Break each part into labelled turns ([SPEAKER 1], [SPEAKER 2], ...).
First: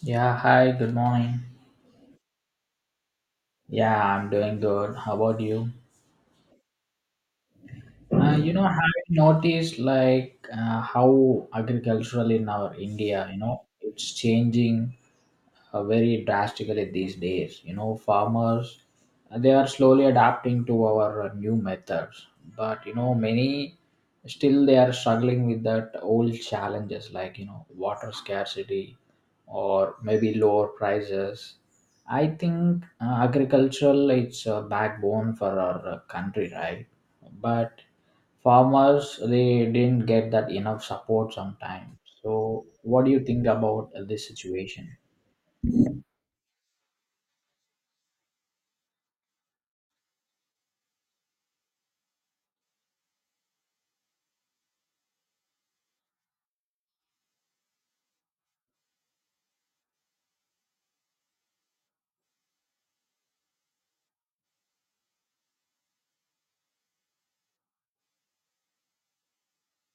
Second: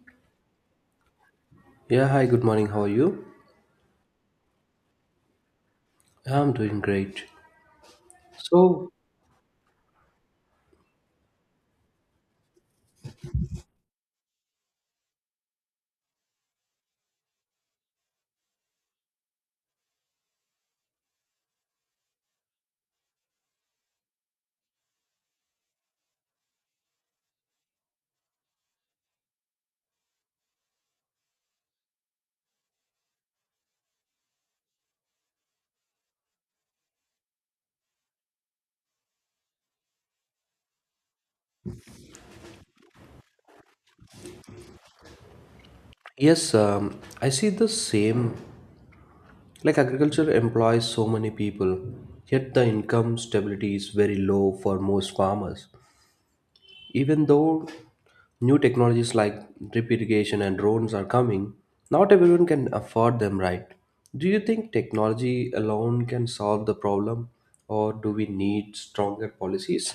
[SPEAKER 1] Yeah, hi, good morning.
[SPEAKER 2] Yeah, hi, good morning. How are you?
[SPEAKER 1] Yeah, I'm doing good. How about you?
[SPEAKER 2] Yeah, I'm doing great. So,
[SPEAKER 1] Have you noticed how agricultural in our India, you know, it's changing very drastically these days. You know, farmers they are slowly adapting to our new methods, but you know, many still they are struggling with that old challenges like you know water scarcity or maybe lower prices. I think agricultural it's a backbone for our country, right? But farmers they didn't get that enough support sometimes. So, what do you think about this situation?
[SPEAKER 2] yes, um, I see the same. Like, agriculture employs so many people, yet the income stability is very low for most farmers. Even though new technologies like drip irrigation and drones are coming, not everyone can afford them, right? Do you think technology alone can solve the problem, or do we need stronger policies?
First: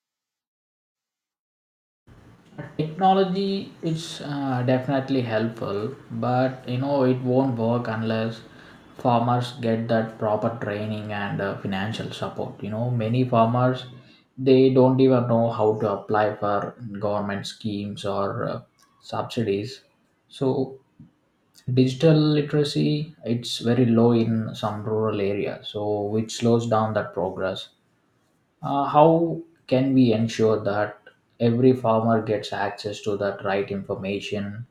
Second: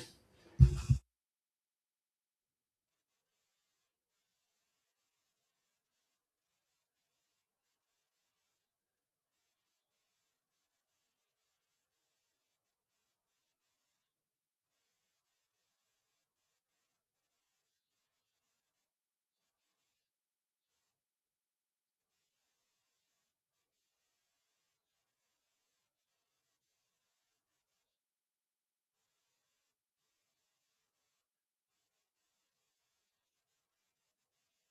[SPEAKER 1] Technology is definitely helpful, but you know it won't work unless farmers get that proper training and financial support. You know, many farmers they don't even know how to apply for government schemes or subsidies. So digital literacy it's very low in some rural areas, so which slows down that progress. How can we ensure that every farmer gets access to that right information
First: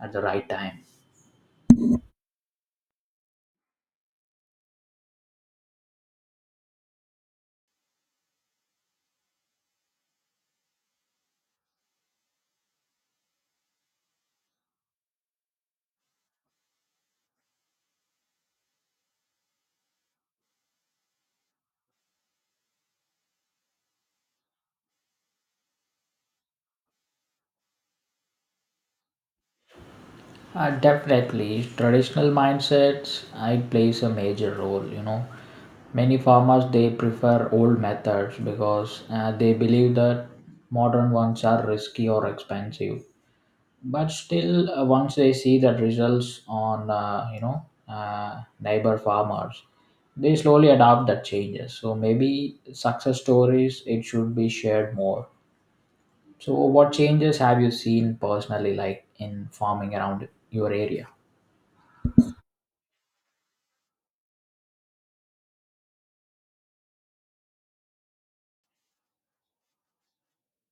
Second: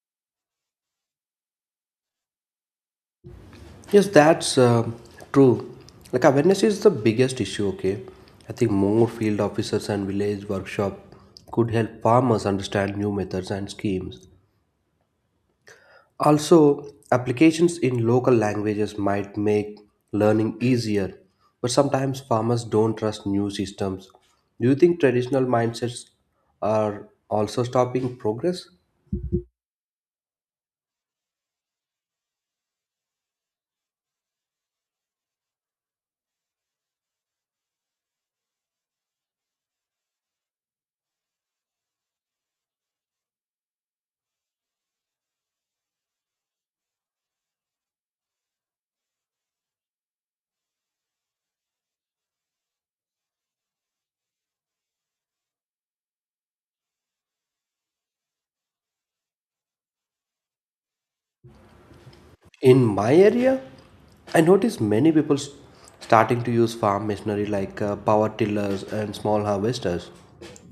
[SPEAKER 1] at the right time?
[SPEAKER 2] Yes, that's true. Like awareness is the biggest issue. Okay, I think more field officers and village workshop could help farmers understand new methods and schemes. Also, applications in local languages might make learning easier, but sometimes farmers don't trust new systems. Do you think traditional mindsets are also stopping progress?
[SPEAKER 1] Definitely, traditional mindsets I plays a major role. You know, many farmers they prefer old methods because they believe that modern ones are risky or expensive. But still once they see the results on neighbor farmers they slowly adopt that changes. So maybe success stories it should be shared more. So what changes have you seen personally like in farming around your area?
[SPEAKER 2] In my area, I notice many people starting to use farm machinery like power tillers and small harvesters.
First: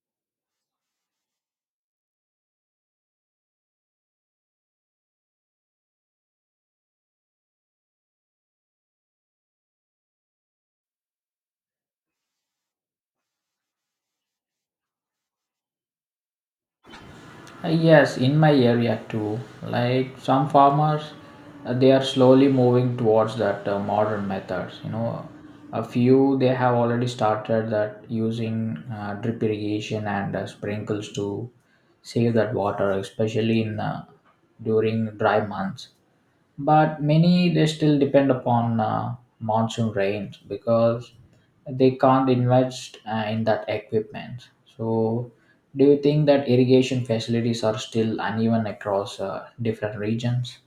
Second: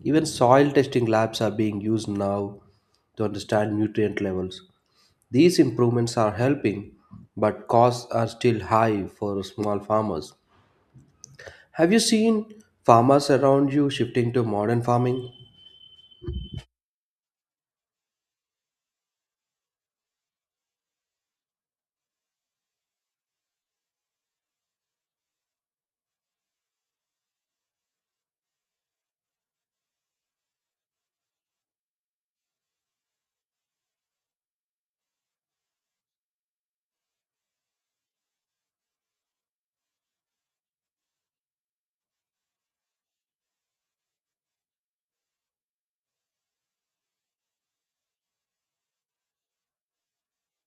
[SPEAKER 2] Even soil testing labs are being used now to understand nutrient levels. These improvements are helping, but costs are still high for small farmers. Have you seen farmers around you shifting to modern farming?
[SPEAKER 1] Yes, in my area too. Like some farmers, they are slowly moving towards that modern methods. You know, a few they have already started that using drip irrigation and sprinkles to save that water, especially in during dry months, but many they still depend upon monsoon rains because they can't invest in that equipment. So do you think that irrigation facilities are still uneven across different regions?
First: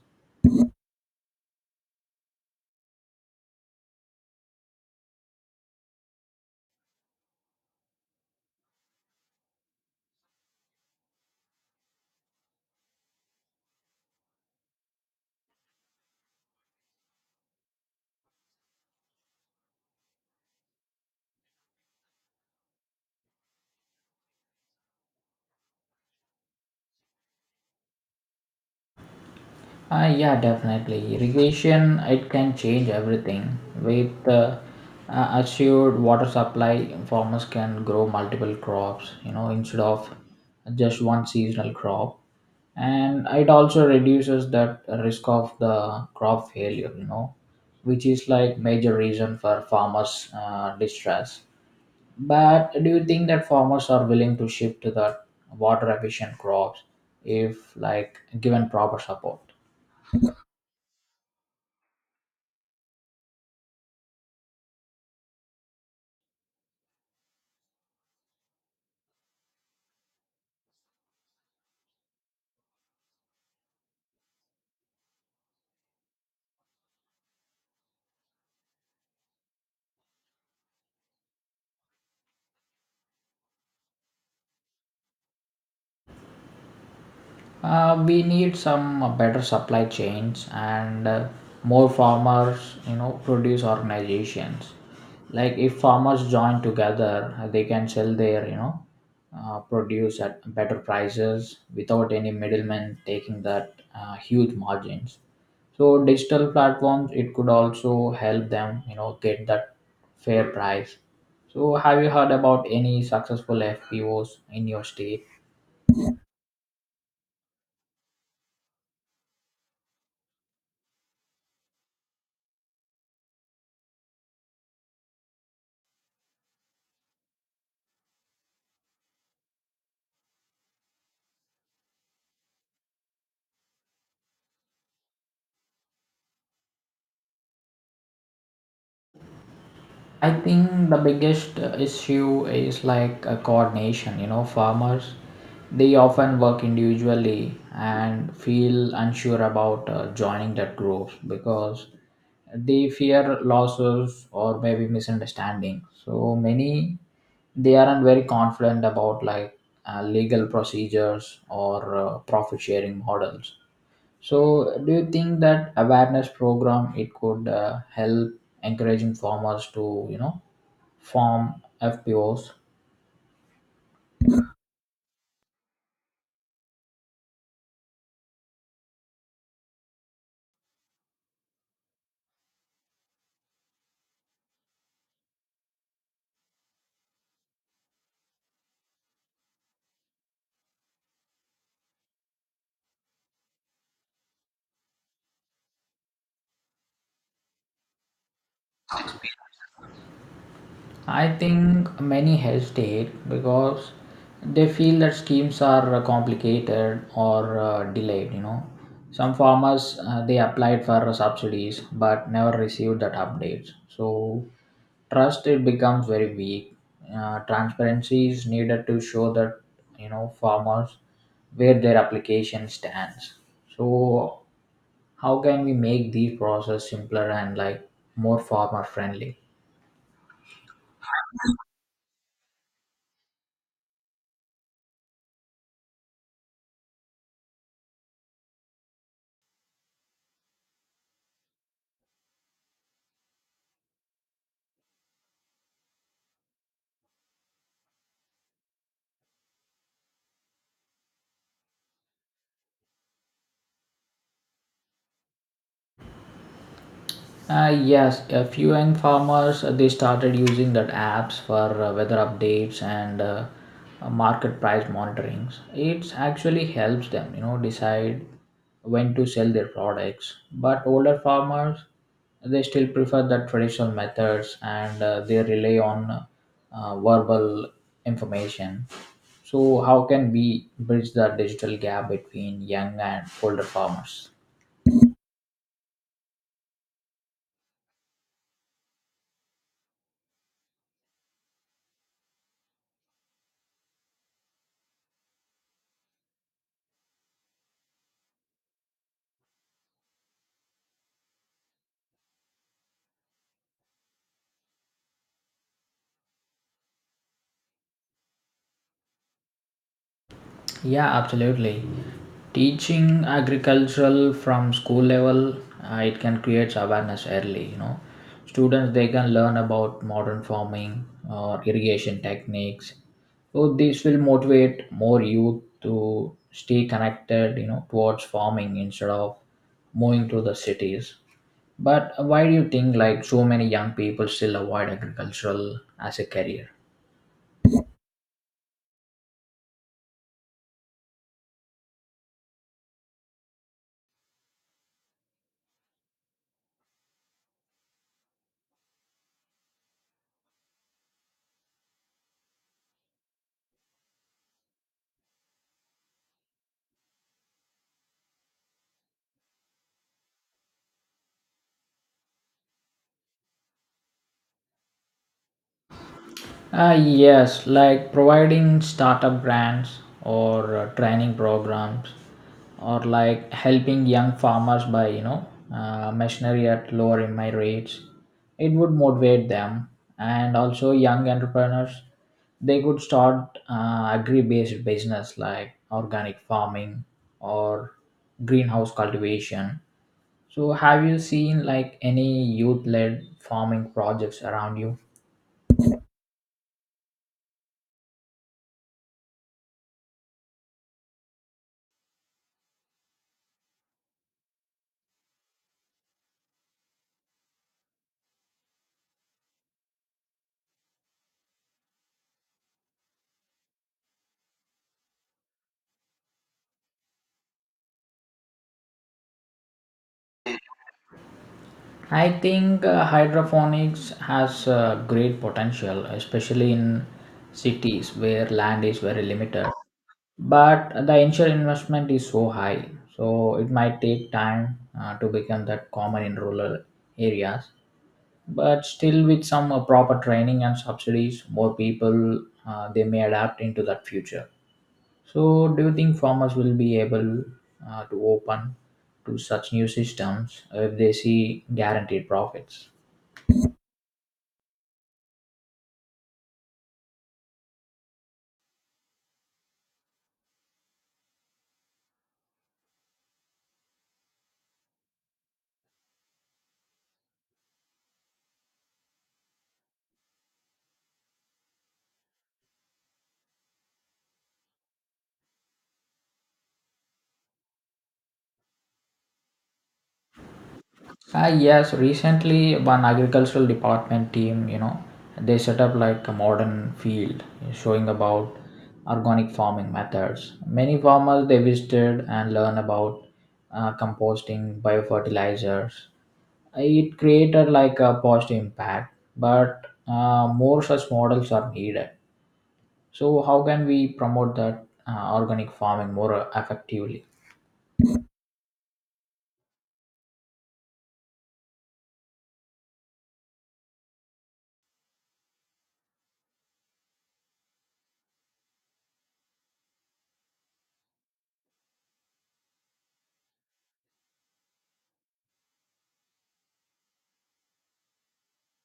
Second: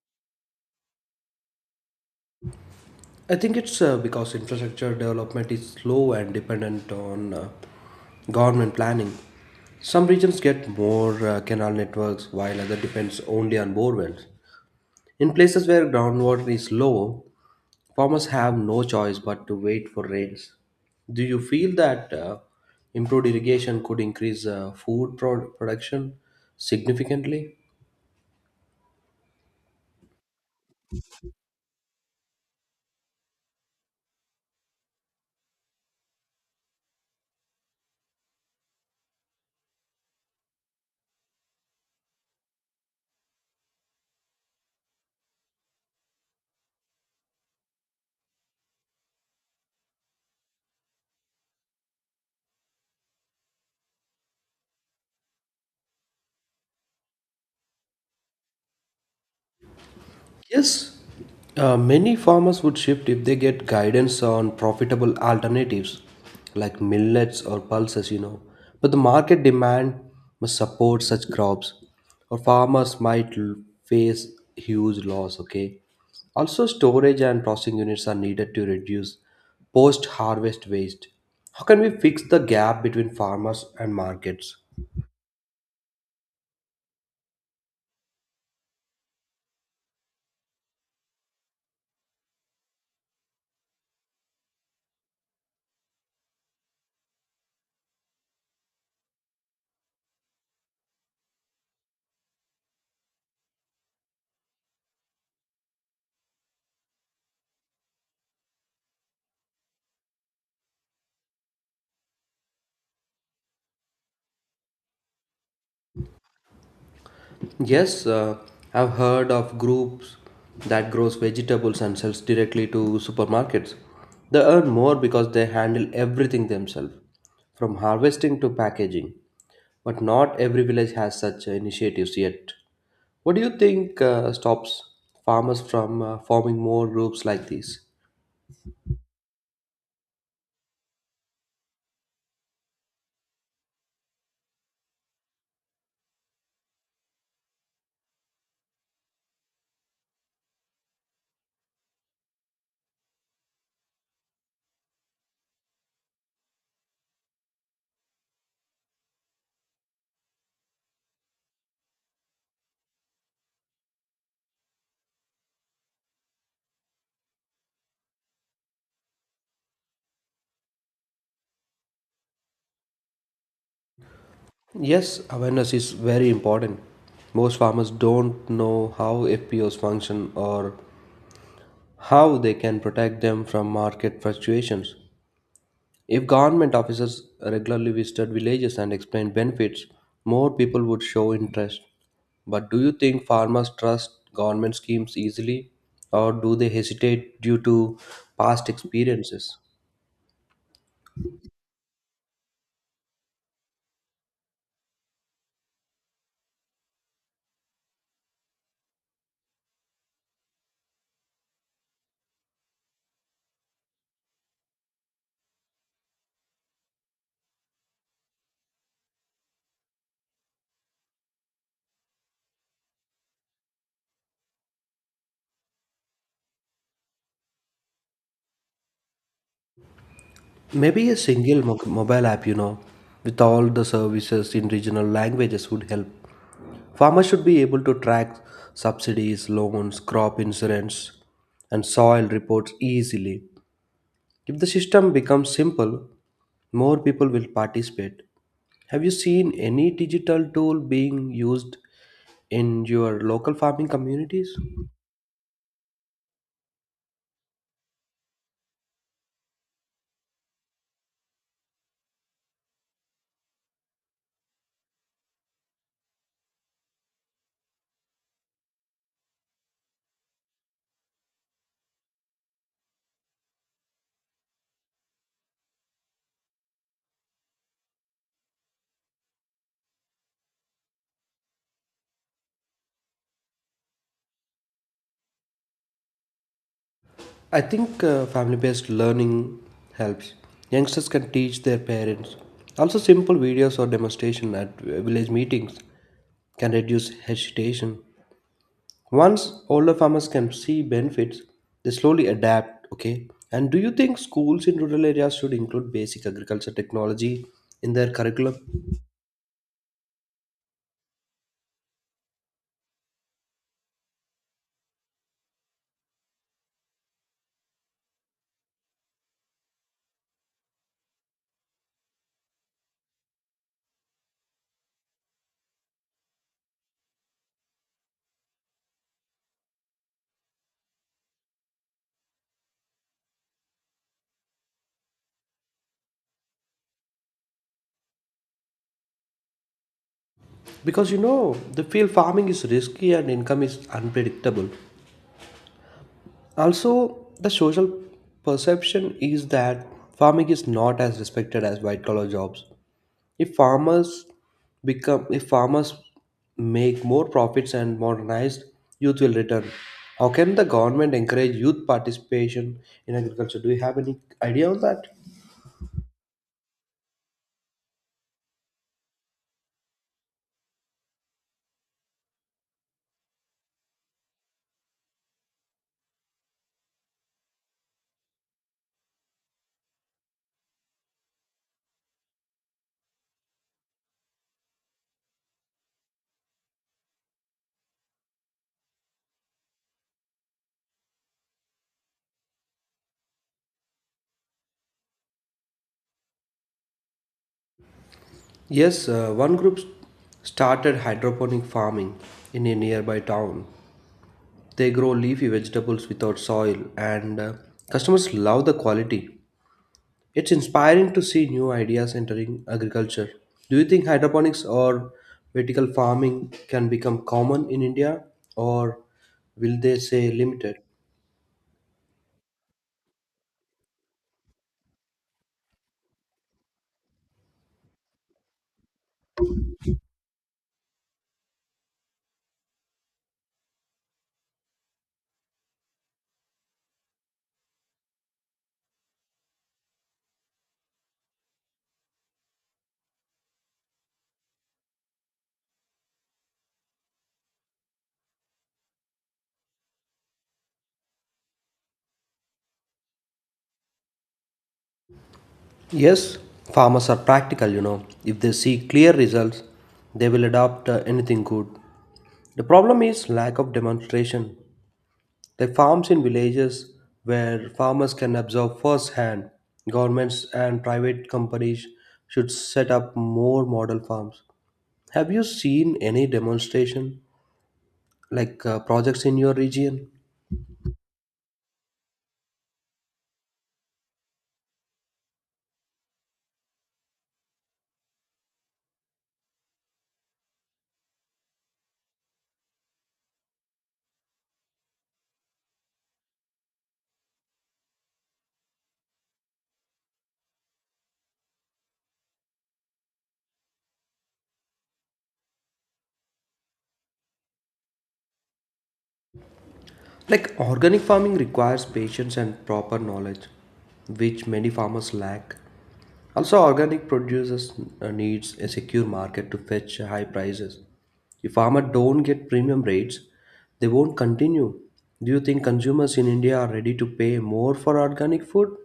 [SPEAKER 2] I think it's because infrastructure development is slow and dependent on government planning. Some regions get more canal networks while other depends only on borewells. In places where groundwater is low, farmers have no choice but to wait for rains. Do you feel that improved irrigation could increase food production significantly?
[SPEAKER 1] Yeah, definitely. Irrigation, it can change everything. With assured water supply, farmers can grow multiple crops, you know, instead of just one seasonal crop. And it also reduces that risk of the crop failure, you know, which is like major reason for farmers' distress. But do you think that farmers are willing to shift to the water efficient crops if like given proper support?
[SPEAKER 2] Yes, many farmers would shift if they get guidance on profitable alternatives like millets or pulses, you know. But the market demand must support such crops, or farmers might face huge loss, okay. Also, storage and processing units are needed to reduce post harvest waste. How can we fix the gap between farmers and markets?
[SPEAKER 1] We need some better supply chains and more farmers, you know, produce organizations. Like if farmers join together, they can sell their, you know, produce at better prices without any middlemen taking that huge margins. So digital platforms, it could also help them, you know, get that fair price. So have you heard about any successful FPOs in your state?
[SPEAKER 2] Yes, I've heard of groups that grows vegetables and sells directly to supermarkets. They earn more because they handle everything themselves, from harvesting to packaging. But not every village has such initiatives yet. What do you think stops farmers from forming more groups like these?
[SPEAKER 1] I think the biggest issue is like a coordination. You know, farmers they often work individually and feel unsure about joining that group because they fear losses or maybe misunderstanding. So many they aren't very confident about like legal procedures or profit sharing models. So, do you think that awareness program it could help encouraging farmers to you know farm FPOs?
[SPEAKER 2] Yes, awareness is very important. Most farmers don't know how FPOs function or how they can protect them from market fluctuations. If government officers regularly visited villages and explained benefits, more people would show interest. But do you think farmers trust government schemes easily or do they hesitate due to past experiences?
[SPEAKER 1] I think many hesitate because they feel that schemes are complicated or delayed. You know, some farmers they applied for subsidies but never received that updates. So trust it becomes very weak. Transparency is needed to show that you know farmers where their application stands. So how can we make the process simpler and like more farmer friendly?
[SPEAKER 2] Maybe a single mobile app, you know, with all the services in regional languages would help. Farmers should be able to track subsidies, loans, crop insurance, and soil reports easily. If the system becomes simple, more people will participate. Have you seen any digital tool being used in your local farming communities?
[SPEAKER 1] Yes, a few young farmers they started using that apps for weather updates and market price monitorings. It actually helps them, you know, decide when to sell their products. But older farmers they still prefer the traditional methods and they rely on verbal information. So, how can we bridge the digital gap between young and older farmers?
[SPEAKER 2] I think family based learning helps. Youngsters can teach their parents. Also, simple videos or demonstration at village meetings can reduce hesitation. Once older farmers can see benefits, they slowly adapt, okay? And do you think schools in rural areas should include basic agriculture technology in their curriculum?
[SPEAKER 1] Yeah, absolutely. Teaching agricultural from school level, it can create awareness early. You know, students they can learn about modern farming or irrigation techniques. So this will motivate more youth to stay connected. You know, towards farming instead of moving to the cities. But why do you think like so many young people still avoid agricultural as a career?
[SPEAKER 2] Because you know, the field farming is risky and income is unpredictable. Also, the social perception is that farming is not as respected as white collar jobs. If farmers become if farmers make more profits and modernized, youth will return. How can the government encourage youth participation in agriculture? Do you have any idea on that?
[SPEAKER 1] Yes, like providing startup grants or training programs, or like helping young farmers by you know machinery at lower in my rates. It would motivate them, and also young entrepreneurs. They could start agri-based business like organic farming or greenhouse cultivation. So, have you seen like any youth-led farming projects around you?
[SPEAKER 2] Yes, one group started hydroponic farming in a nearby town. They grow leafy vegetables without soil, and customers love the quality. It's inspiring to see new ideas entering agriculture. Do you think hydroponics or vertical farming can become common in India, or will they say limited?
[SPEAKER 1] I think hydroponics has great potential, especially in cities where land is very limited. But the initial investment is so high, so it might take time to become that common in rural areas. But still, with some proper training and subsidies, more people they may adapt into that future. So, do you think farmers will be able to open to such new systems if they see guaranteed profits?
[SPEAKER 2] Yes, farmers are practical, you know. If they see clear results, they will adopt anything good. The problem is lack of demonstration. The farms in villages where farmers can observe firsthand, governments and private companies should set up more model farms. Have you seen any demonstration like projects in your region?
[SPEAKER 1] Ah, yes, recently one agricultural department team, you know, they set up like a modern field showing about organic farming methods. Many farmers they visited and learn about composting, biofertilizers. It created like a positive impact, but more such models are needed. So how can we promote that organic farming more effectively?
[SPEAKER 2] Like organic farming requires patience and proper knowledge, which many farmers lack. Also, organic producers needs a secure market to fetch high prices. If farmers don't get premium rates, they won't continue. Do you think consumers in India are ready to pay more for organic food?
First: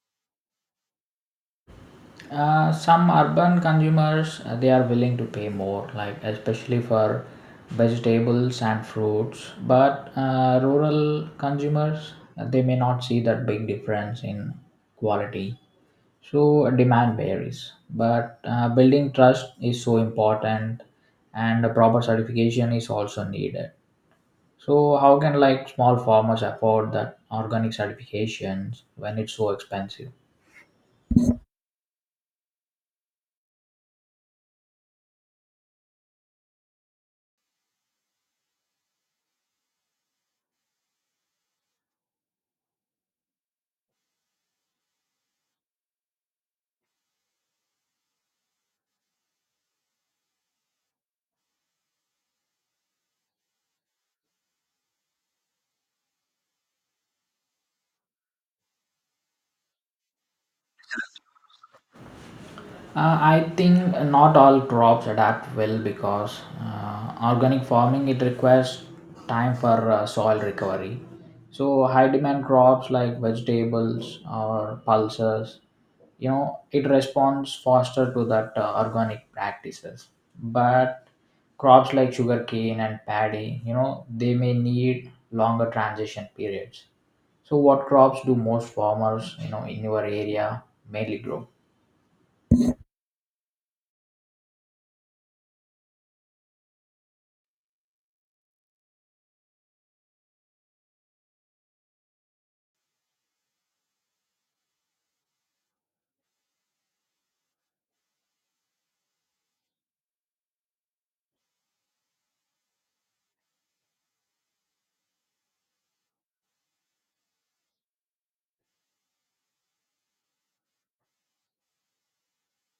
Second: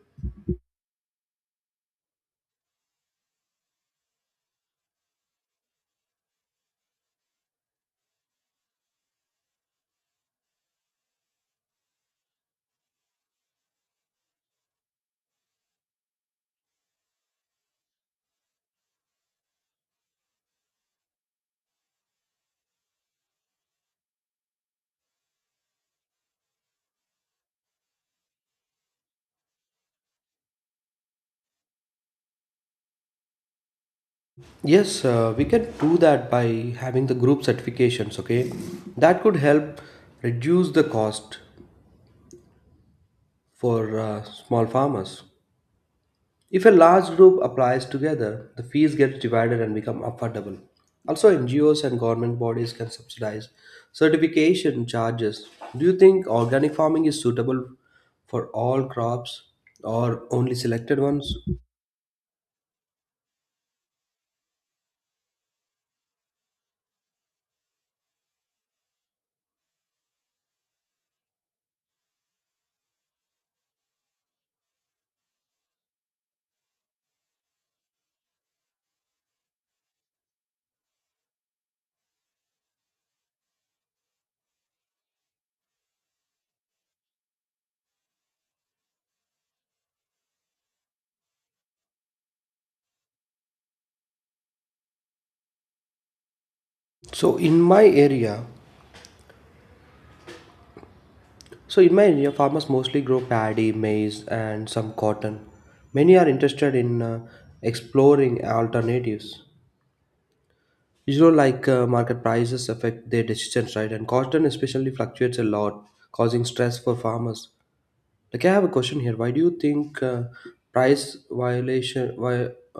[SPEAKER 1] Some urban consumers they are willing to pay more, like especially for vegetables and fruits. But rural consumers they may not see that big difference in quality. So demand varies, but building trust is so important, and a proper certification is also needed. So how can like small farmers afford that organic certifications when it's so expensive?
[SPEAKER 2] Yes, we can do that by having the group certifications, okay? That could help reduce the cost for small farmers. If a large group applies together, the fees get divided and become affordable. Also, NGOs and government bodies can subsidize certification charges. Do you think organic farming is suitable for all crops or only selected ones?
[SPEAKER 1] I think not all crops adapt well because organic farming it requires time for soil recovery. So high demand crops like vegetables or pulses, you know, it responds faster to that organic practices. But crops like sugarcane and paddy, you know, they may need longer transition periods. So what crops do most farmers, you know, in your area mainly grow?
[SPEAKER 2] So in my area, so in my area, farmers mostly grow paddy, maize, and some cotton. Many are interested in exploring alternatives. You know, like market prices affect their decisions, right? And cotton especially fluctuates a lot, causing stress for farmers. Like, I have a question here. Why do you think price violation why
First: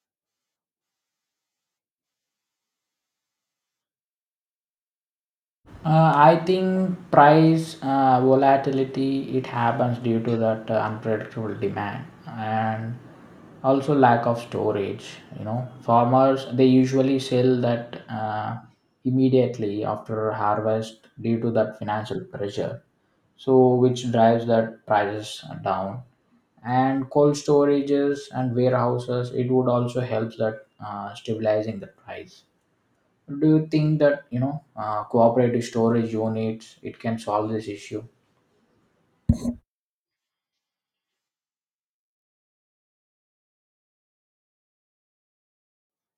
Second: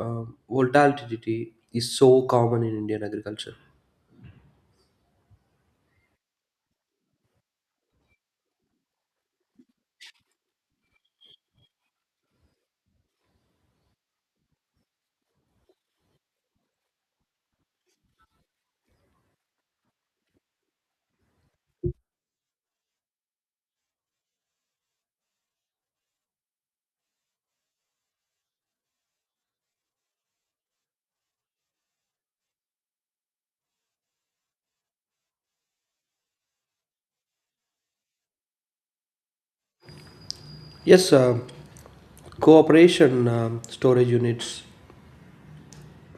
[SPEAKER 2] uh, volatility is so common in Indian agriculture?
[SPEAKER 1] I think price volatility it happens due to that unpredictable demand and also lack of storage. You know, farmers they usually sell that immediately after harvest due to that financial pressure. So which drives that prices down, and cold storages and warehouses it would also help that stabilizing the price. Do you think that you know cooperative storage units it can solve this issue?
[SPEAKER 2] Yes, cooperation storage units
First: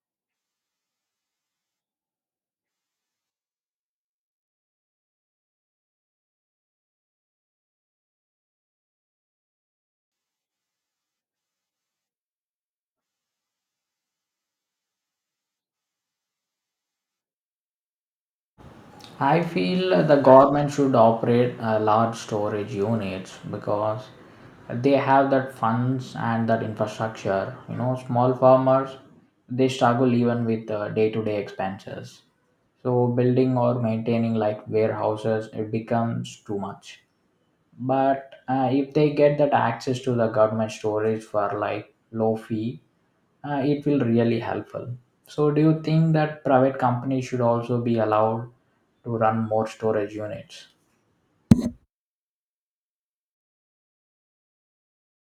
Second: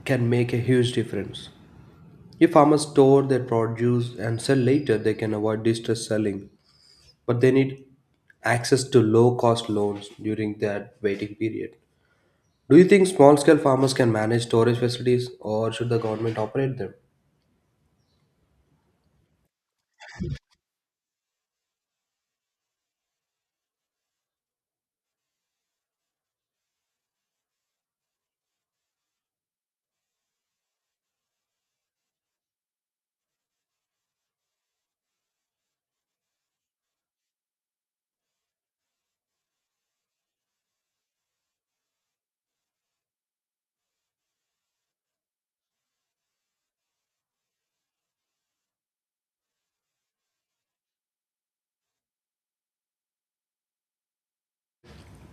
[SPEAKER 2] can make a huge difference. If farmers store their produce and sell later, they can avoid distress selling, but they need access to low cost loans during that waiting period. Do you think small scale farmers can manage storage facilities or should the government operate them?
[SPEAKER 1] I feel the government should operate large storage units because they have that funds and that infrastructure. You know, small farmers they struggle even with day-to-day expenses, so building or maintaining like warehouses it becomes too much. But if they get that access to the government storage for like low fee, it will really helpful. So do you think that private companies should also be allowed to run more storage units?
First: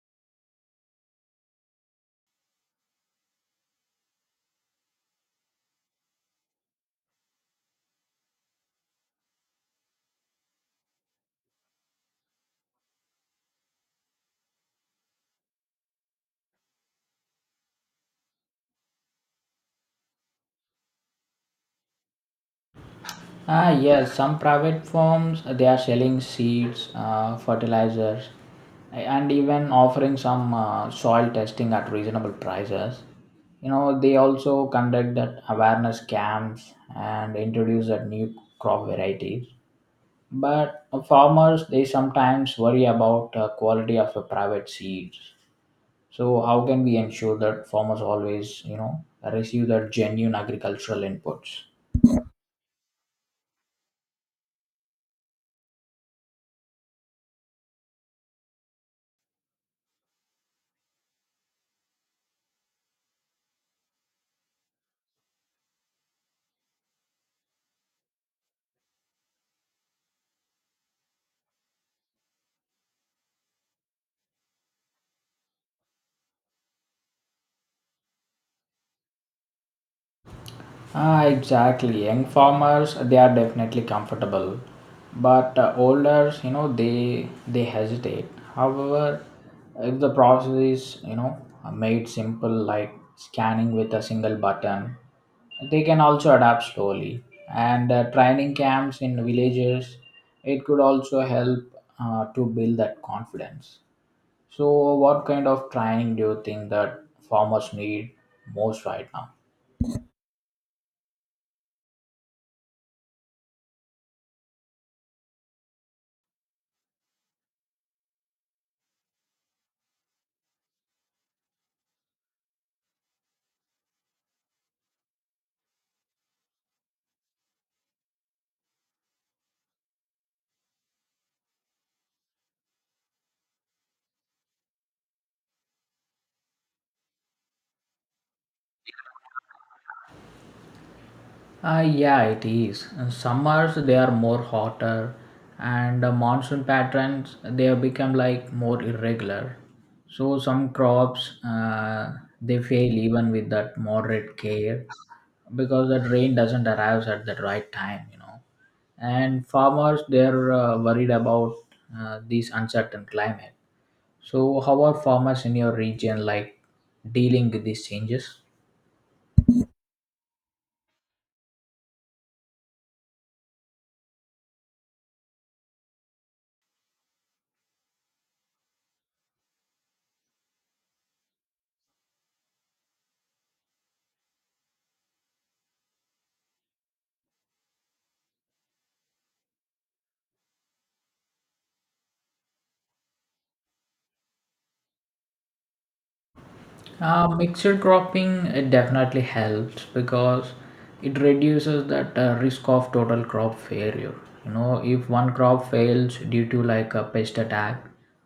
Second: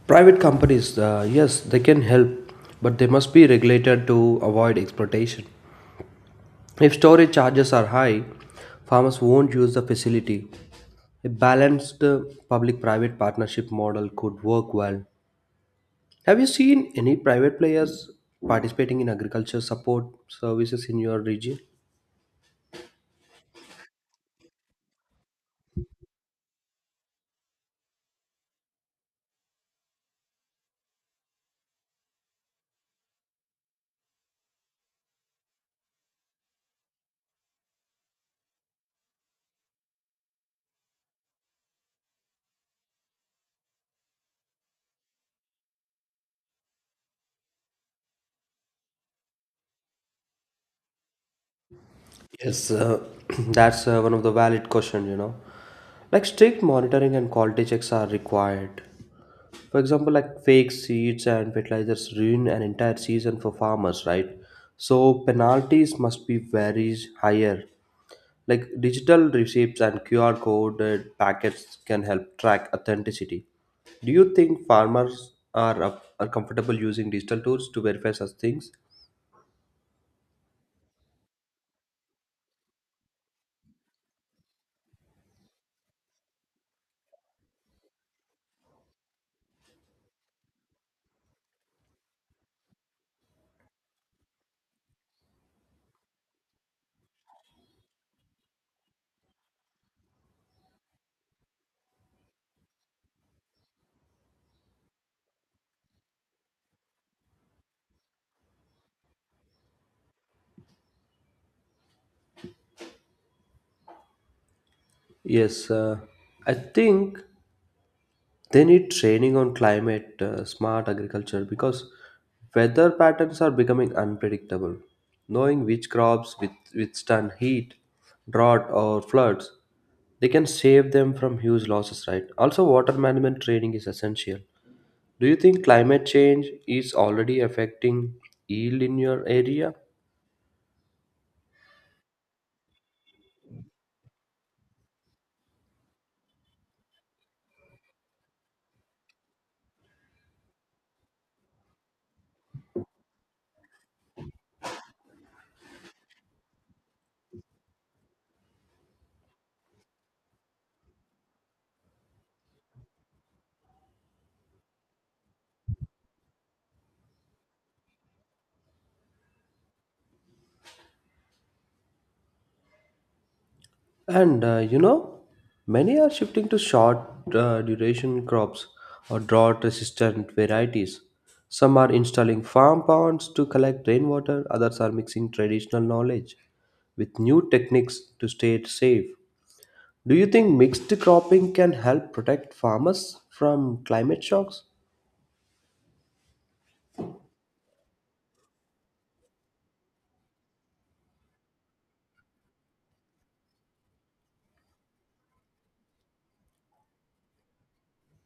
[SPEAKER 2] Private companies, yes, they can help, but they must be regulated to avoid exploitation. If storage charges are high, farmers won't use the facility. A balanced public private partnership model could work well. Have you seen any private players participating in agriculture support services in your region?
[SPEAKER 1] Ah yes, some private firms they are selling seeds, fertilizers, and even offering some soil testing at reasonable prices. You know they also conduct that awareness camps and introduce that new crop varieties. But farmers they sometimes worry about quality of the private seeds. So how can we ensure that farmers always, you know, receive that genuine agricultural inputs?
[SPEAKER 2] Yes, that's one of the valid question, you know. Like strict monitoring and quality checks are required. For example, like fake seeds and fertilizers ruin an entire season for farmers, right? So penalties must be very higher. Like digital receipts and QR coded packets can help track authenticity. Do you think farmers are comfortable using digital tools to verify such things?
[SPEAKER 1] Ah, exactly. Young farmers, they are definitely comfortable, but older, you know, they hesitate. However, if the process is, you know, made simple, like scanning with a single button, they can also adapt slowly. And training camps in villages, it could also help to build that confidence. So, what kind of training do you think that farmers need most right now?
[SPEAKER 2] Yes, I think. They need training on climate smart agriculture because weather patterns are becoming unpredictable. Knowing which crops withstand heat, drought, or floods, they can save them from huge losses, right? Also, water management training is essential. Do you think climate change is already affecting yield in your area?
[SPEAKER 1] Yeah, it is. In summers they are more hotter, and the monsoon patterns they have become like more irregular. So some crops they fail even with that moderate care because that rain doesn't arrive at the right time, you know. And farmers they're worried about this uncertain climate. So, how are farmers in your region like dealing with these changes?
[SPEAKER 2] And you know, many are shifting to short duration crops or drought resistant varieties. Some are installing farm ponds to collect rainwater, others are mixing traditional knowledge with new techniques to stay safe. Do you think mixed cropping can help protect farmers from climate shocks?
[SPEAKER 1] Mixed cropping it definitely helps because it reduces that risk of total crop failure. You know, if one crop fails due to like a pest attack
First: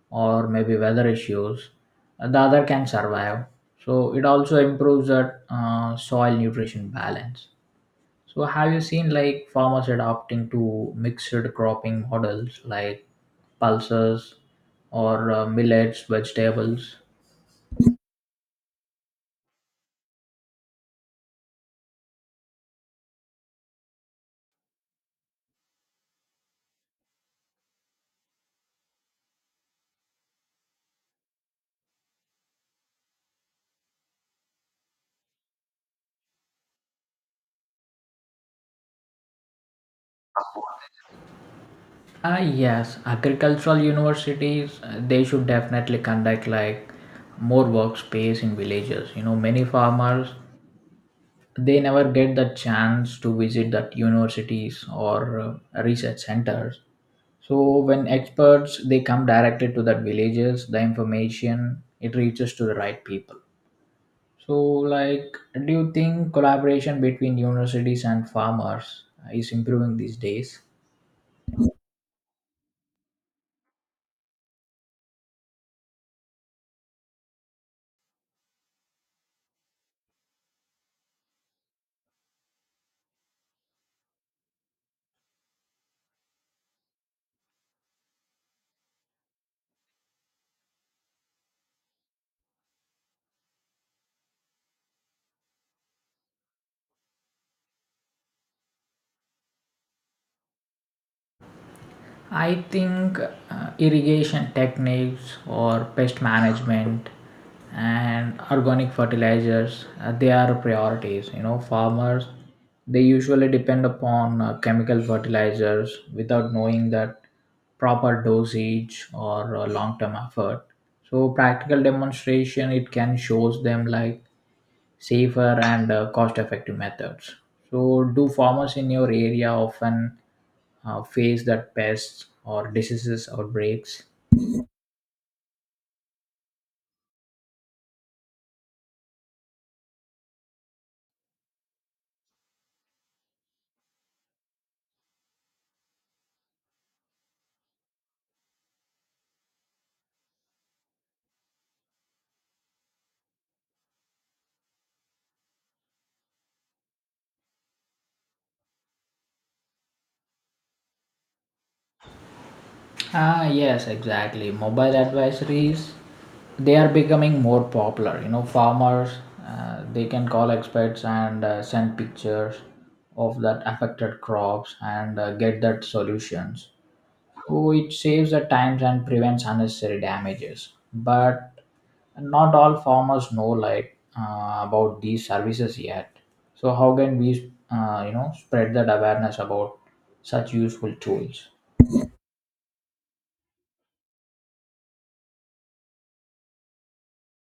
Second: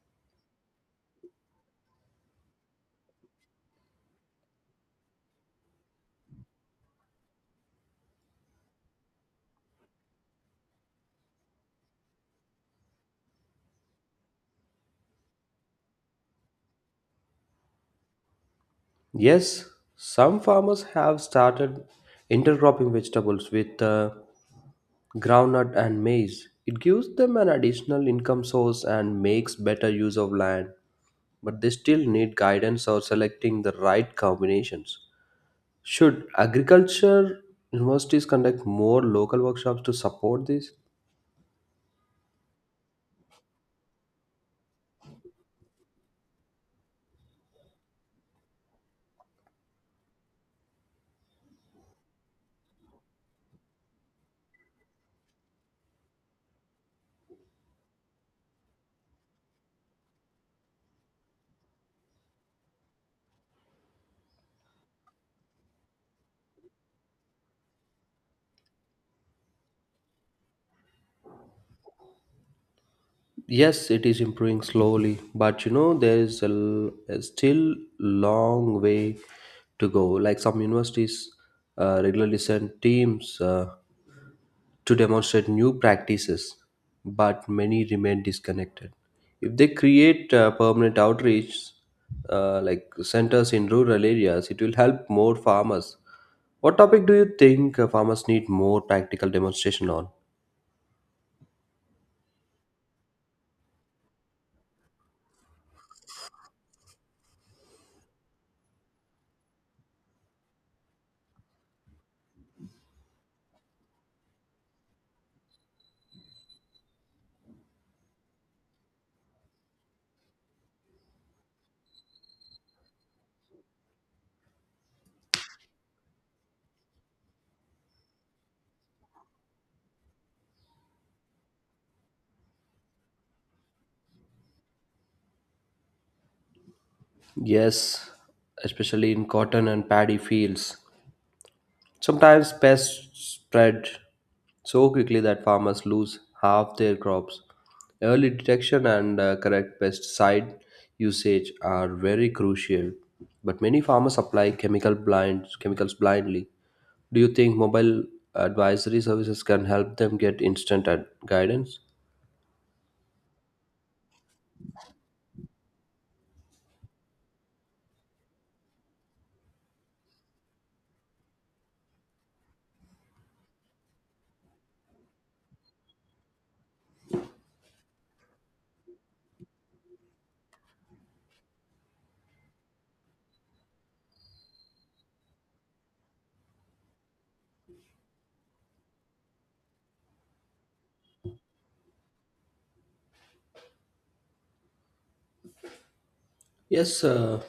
[SPEAKER 1] or maybe weather issues, the other can survive. So it also improves that soil nutrition balance. So have you seen like farmers adopting to mixed cropping models like pulses or millets, vegetables?
[SPEAKER 2] Yes, some farmers have started intercropping vegetables with groundnut and maize. It gives them an additional income source and makes better use of land, but they still need guidance or selecting the right combinations. Should agriculture universities conduct more local workshops to support this?
[SPEAKER 1] Ah yes, agricultural universities they should definitely conduct like more workspace in villages. You know, many farmers they never get the chance to visit that universities or research centers. So when experts they come directly to that villages, the information it reaches to the right people. So, like, do you think collaboration between universities and farmers is improving these days?
[SPEAKER 2] Yes, it is improving slowly, but you know there is a still long way to go. Like some universities regularly send teams. To demonstrate new practices, but many remain disconnected. If they create permanent outreach, like centers in rural areas, it will help more farmers. What topic do you think farmers need more practical demonstration on?
[SPEAKER 1] I think irrigation techniques or pest management and organic fertilizers they are priorities. You know, farmers they usually depend upon chemical fertilizers without knowing that proper dosage or long-term effort. So, practical demonstration it can shows them like safer and cost effective methods. So, do farmers in your area often face that pests or diseases outbreaks?
[SPEAKER 2] Yes, especially in cotton and paddy fields. Sometimes pests spread so quickly that farmers lose half their crops. Early detection and correct pesticide usage are very crucial. But many farmers apply chemicals blindly. Do you think mobile advisory services can help them get instant guidance?
[SPEAKER 1] Ah, yes, exactly. Mobile advisories they are becoming more popular. You know, farmers they can call experts and send pictures of that affected crops and get that solutions. So it saves the times and prevents unnecessary damages. But And not all farmers know like about these services yet, so how can we you know spread that awareness about such useful tools.
[SPEAKER 2] Yes,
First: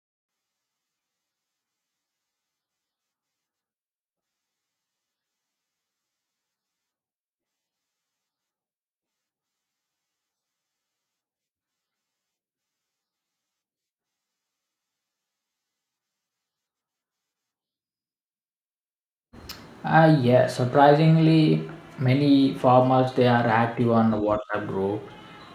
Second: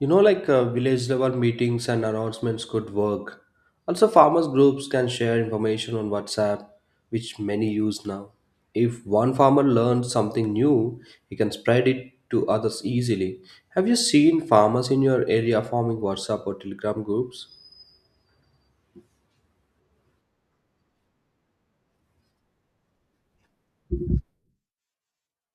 [SPEAKER 2] you know, like village level meetings and announcements could work. Also, farmers groups can share information on WhatsApp, which many use now. If one farmer learns something new, he can spread it to others easily. Have you seen farmers in your area forming WhatsApp or Telegram groups?
[SPEAKER 1] Yes, surprisingly many farmers they are active on the WhatsApp group,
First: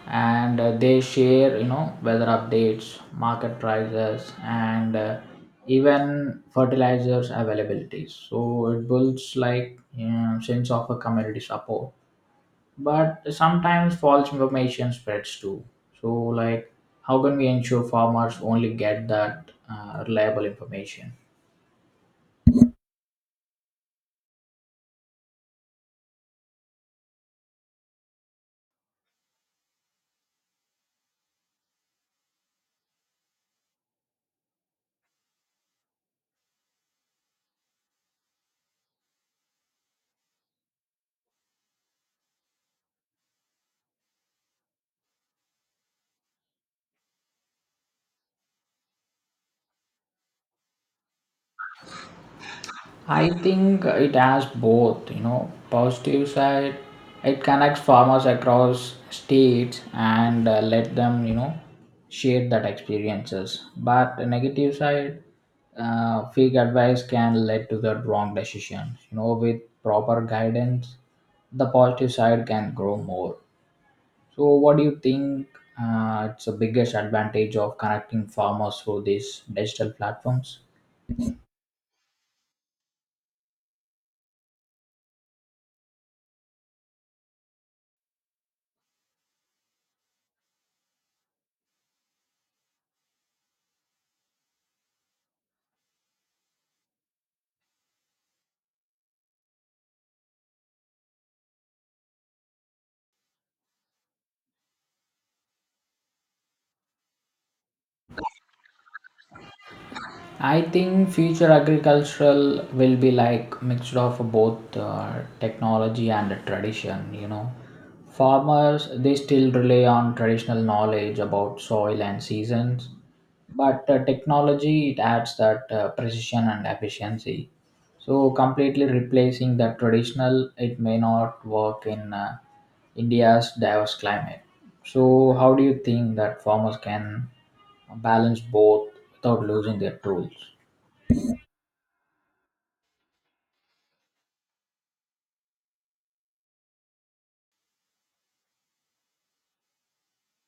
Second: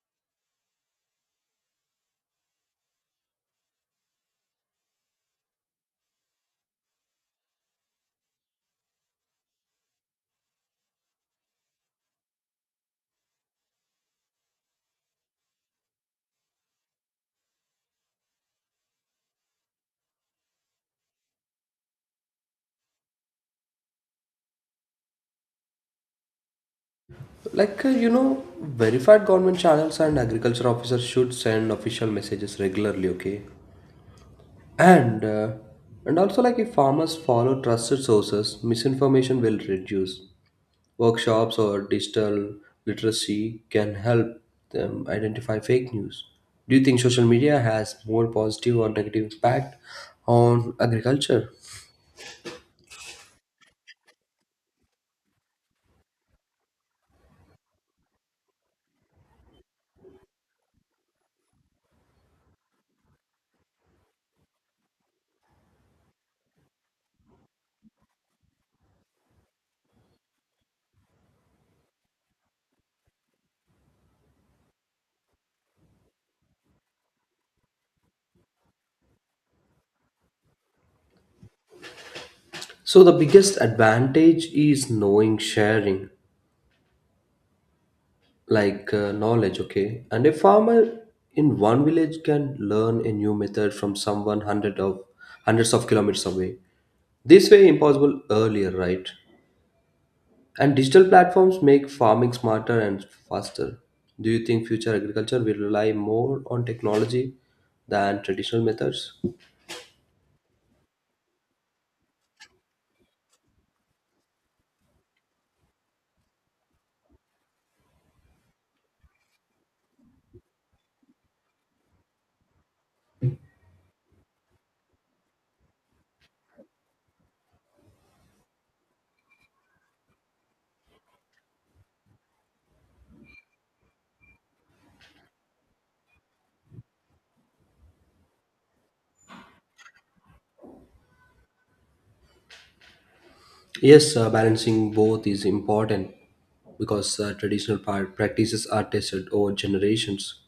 [SPEAKER 1] and they share, you know, weather updates, market prices and even fertilizers availabilities. So it builds like, you know, sense of a community support, but sometimes false information spreads too. So like, how can we ensure farmers only get that reliable information?
[SPEAKER 2] Like, you know, verified government channels and agriculture officers should send official messages regularly, okay? And uh, and also, like, if farmers follow trusted sources, misinformation will reduce. Workshops or digital literacy can help them identify fake news. Do you think social media has more positive or negative impact on agriculture?
[SPEAKER 1] I think it has both. You know, positive side, it connects farmers across states and let them, you know, share that experiences. But the negative side, fake advice can lead to the wrong decisions. You know, with proper guidance, the positive side can grow more. So, what do you think it's the biggest advantage of connecting farmers through these digital platforms?
[SPEAKER 2] So the biggest advantage is knowing sharing like knowledge, okay? And a farmer in one village can learn a new method from someone hundreds of kilometers away. This way impossible earlier, right? And digital platforms make farming smarter and faster. Do you think future agriculture will rely more on technology than traditional methods?
[SPEAKER 1] I think future agricultural will be like mixture of both technology and tradition. You know, farmers they still rely on traditional knowledge about soil and seasons, but technology it adds that precision and efficiency. So completely replacing the traditional, it may not work in India's diverse climate. So how do you think that farmers can balance both without losing their tools?
[SPEAKER 2] Yes, balancing both is important because traditional practices are tested over generations.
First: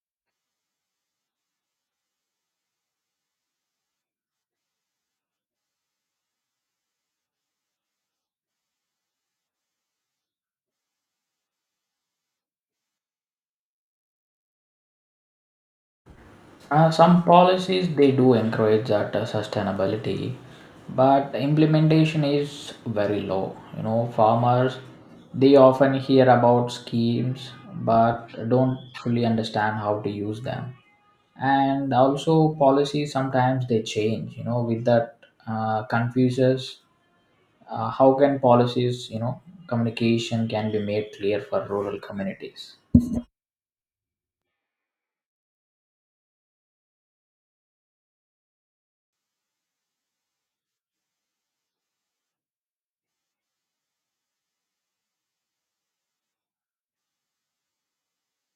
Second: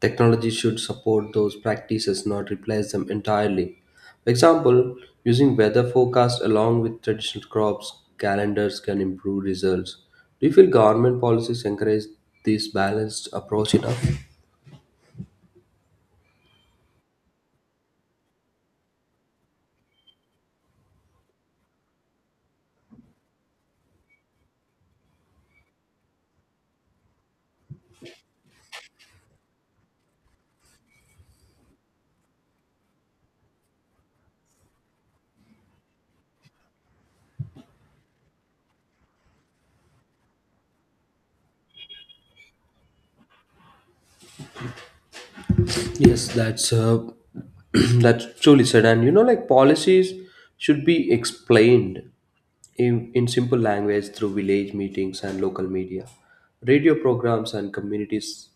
[SPEAKER 2] Technology should support those practices, not replace them entirely. For example, using weather forecasts along with traditional crops calendars can improve results. Do you feel government policies encourage this balanced approach enough?
[SPEAKER 1] Some policies they do encourage that sustainability, but the implementation is very low. You know, farmers they often hear about schemes but don't fully understand how to use them. And also policies sometimes they change. You know, with that confuses, how can policies, you know, communication can be made clear for rural communities.
[SPEAKER 2] Yes, that's that's truly said. And you know, like policies should be explained in simple language through village meetings and local media, radio programs, and communities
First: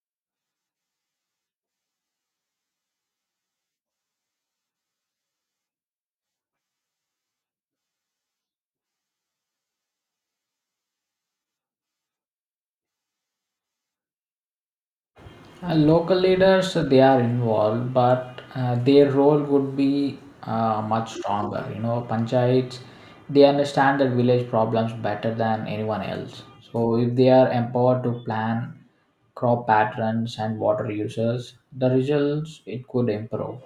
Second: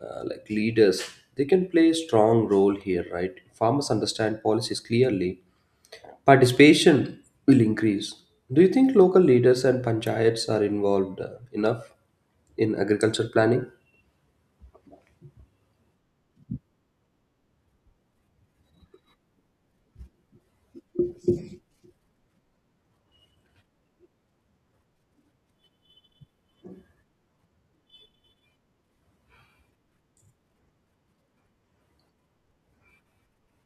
[SPEAKER 2] like leaders. They can play a strong role here, right? Farmers understand policies clearly. Participation will increase. Do you think local leaders and panchayats are involved enough in agriculture planning?
[SPEAKER 1] Local leaders they are involved, but their role would be much stronger. You know, panchayats they understand the village problems better than anyone else. So if they are empowered to plan crop patterns and water uses, the results it could improve.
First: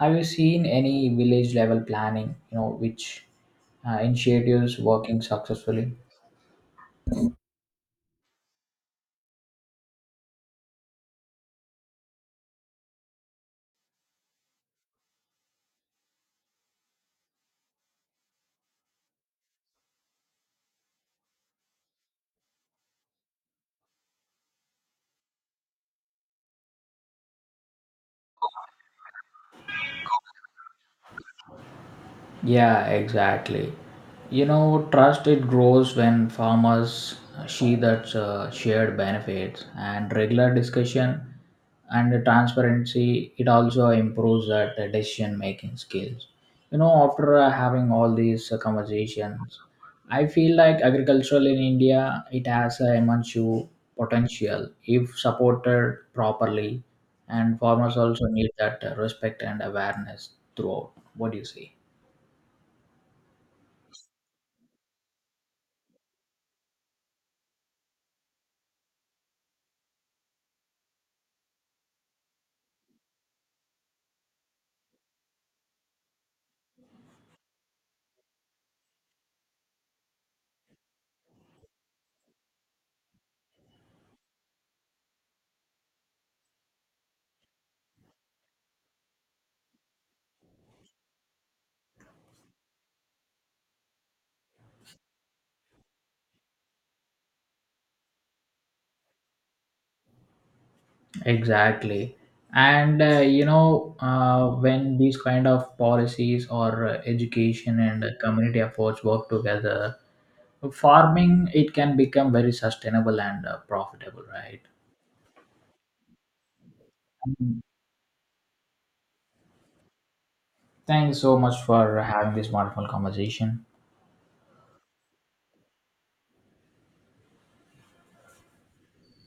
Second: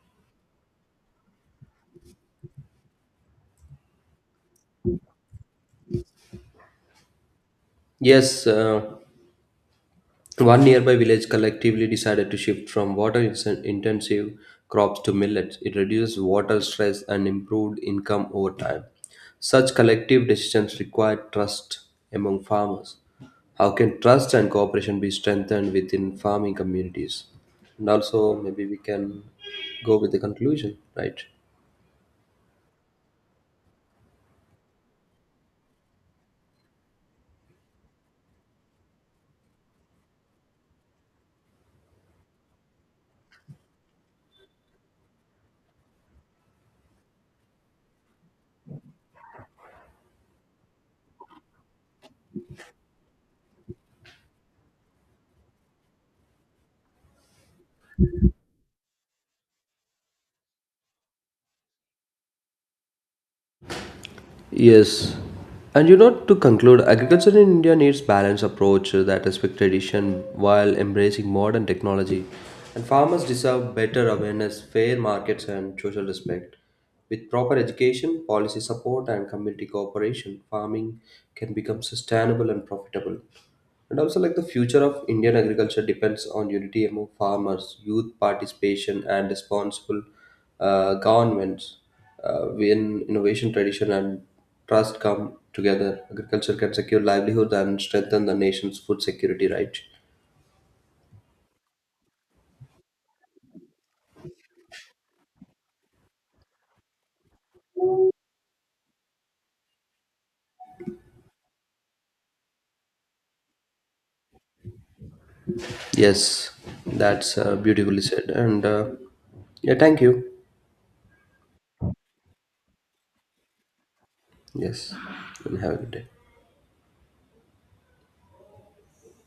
[SPEAKER 1] Have you seen any village level planning, you know, which initiatives working successfully?
[SPEAKER 2] Yes, one nearby village collectively decided to shift from water intensive crops to millets. It reduced water stress and improved income over time. Such collective decisions require trust among farmers. How can trust and cooperation be strengthened within farming communities? And also, maybe we can go with the conclusion, right?
[SPEAKER 1] Yeah, exactly. You know, trust it grows when farmers see that shared benefits and regular discussion and the transparency. It also improves that decision making skills. You know, after having all these conversations, I feel like agricultural in India it has a immense potential if supported properly, and farmers also need that respect and awareness throughout. What do you say?
[SPEAKER 2] Yes. And you know, to conclude, agriculture in India needs balanced approach that respects tradition while embracing modern technology. And farmers deserve better awareness, fair markets, and social respect. With proper education, policy support, and community cooperation, farming can become sustainable and profitable. And also, like the future of Indian agriculture depends on unity among farmers, youth participation, and responsible governments. When innovation, tradition, and trust come together, agriculture can secure livelihood and strengthen the nation's food security. Right?
[SPEAKER 1] Exactly. And you know, when these kind of policies or education and community efforts work together, farming it can become very sustainable and profitable, right?
[SPEAKER 2] Yes, that's
[SPEAKER 1] Mm.
[SPEAKER 2] beautifully said. And yeah, thank you.
[SPEAKER 1] Thanks so much for having this wonderful conversation.
[SPEAKER 2] Yes, and have a good day.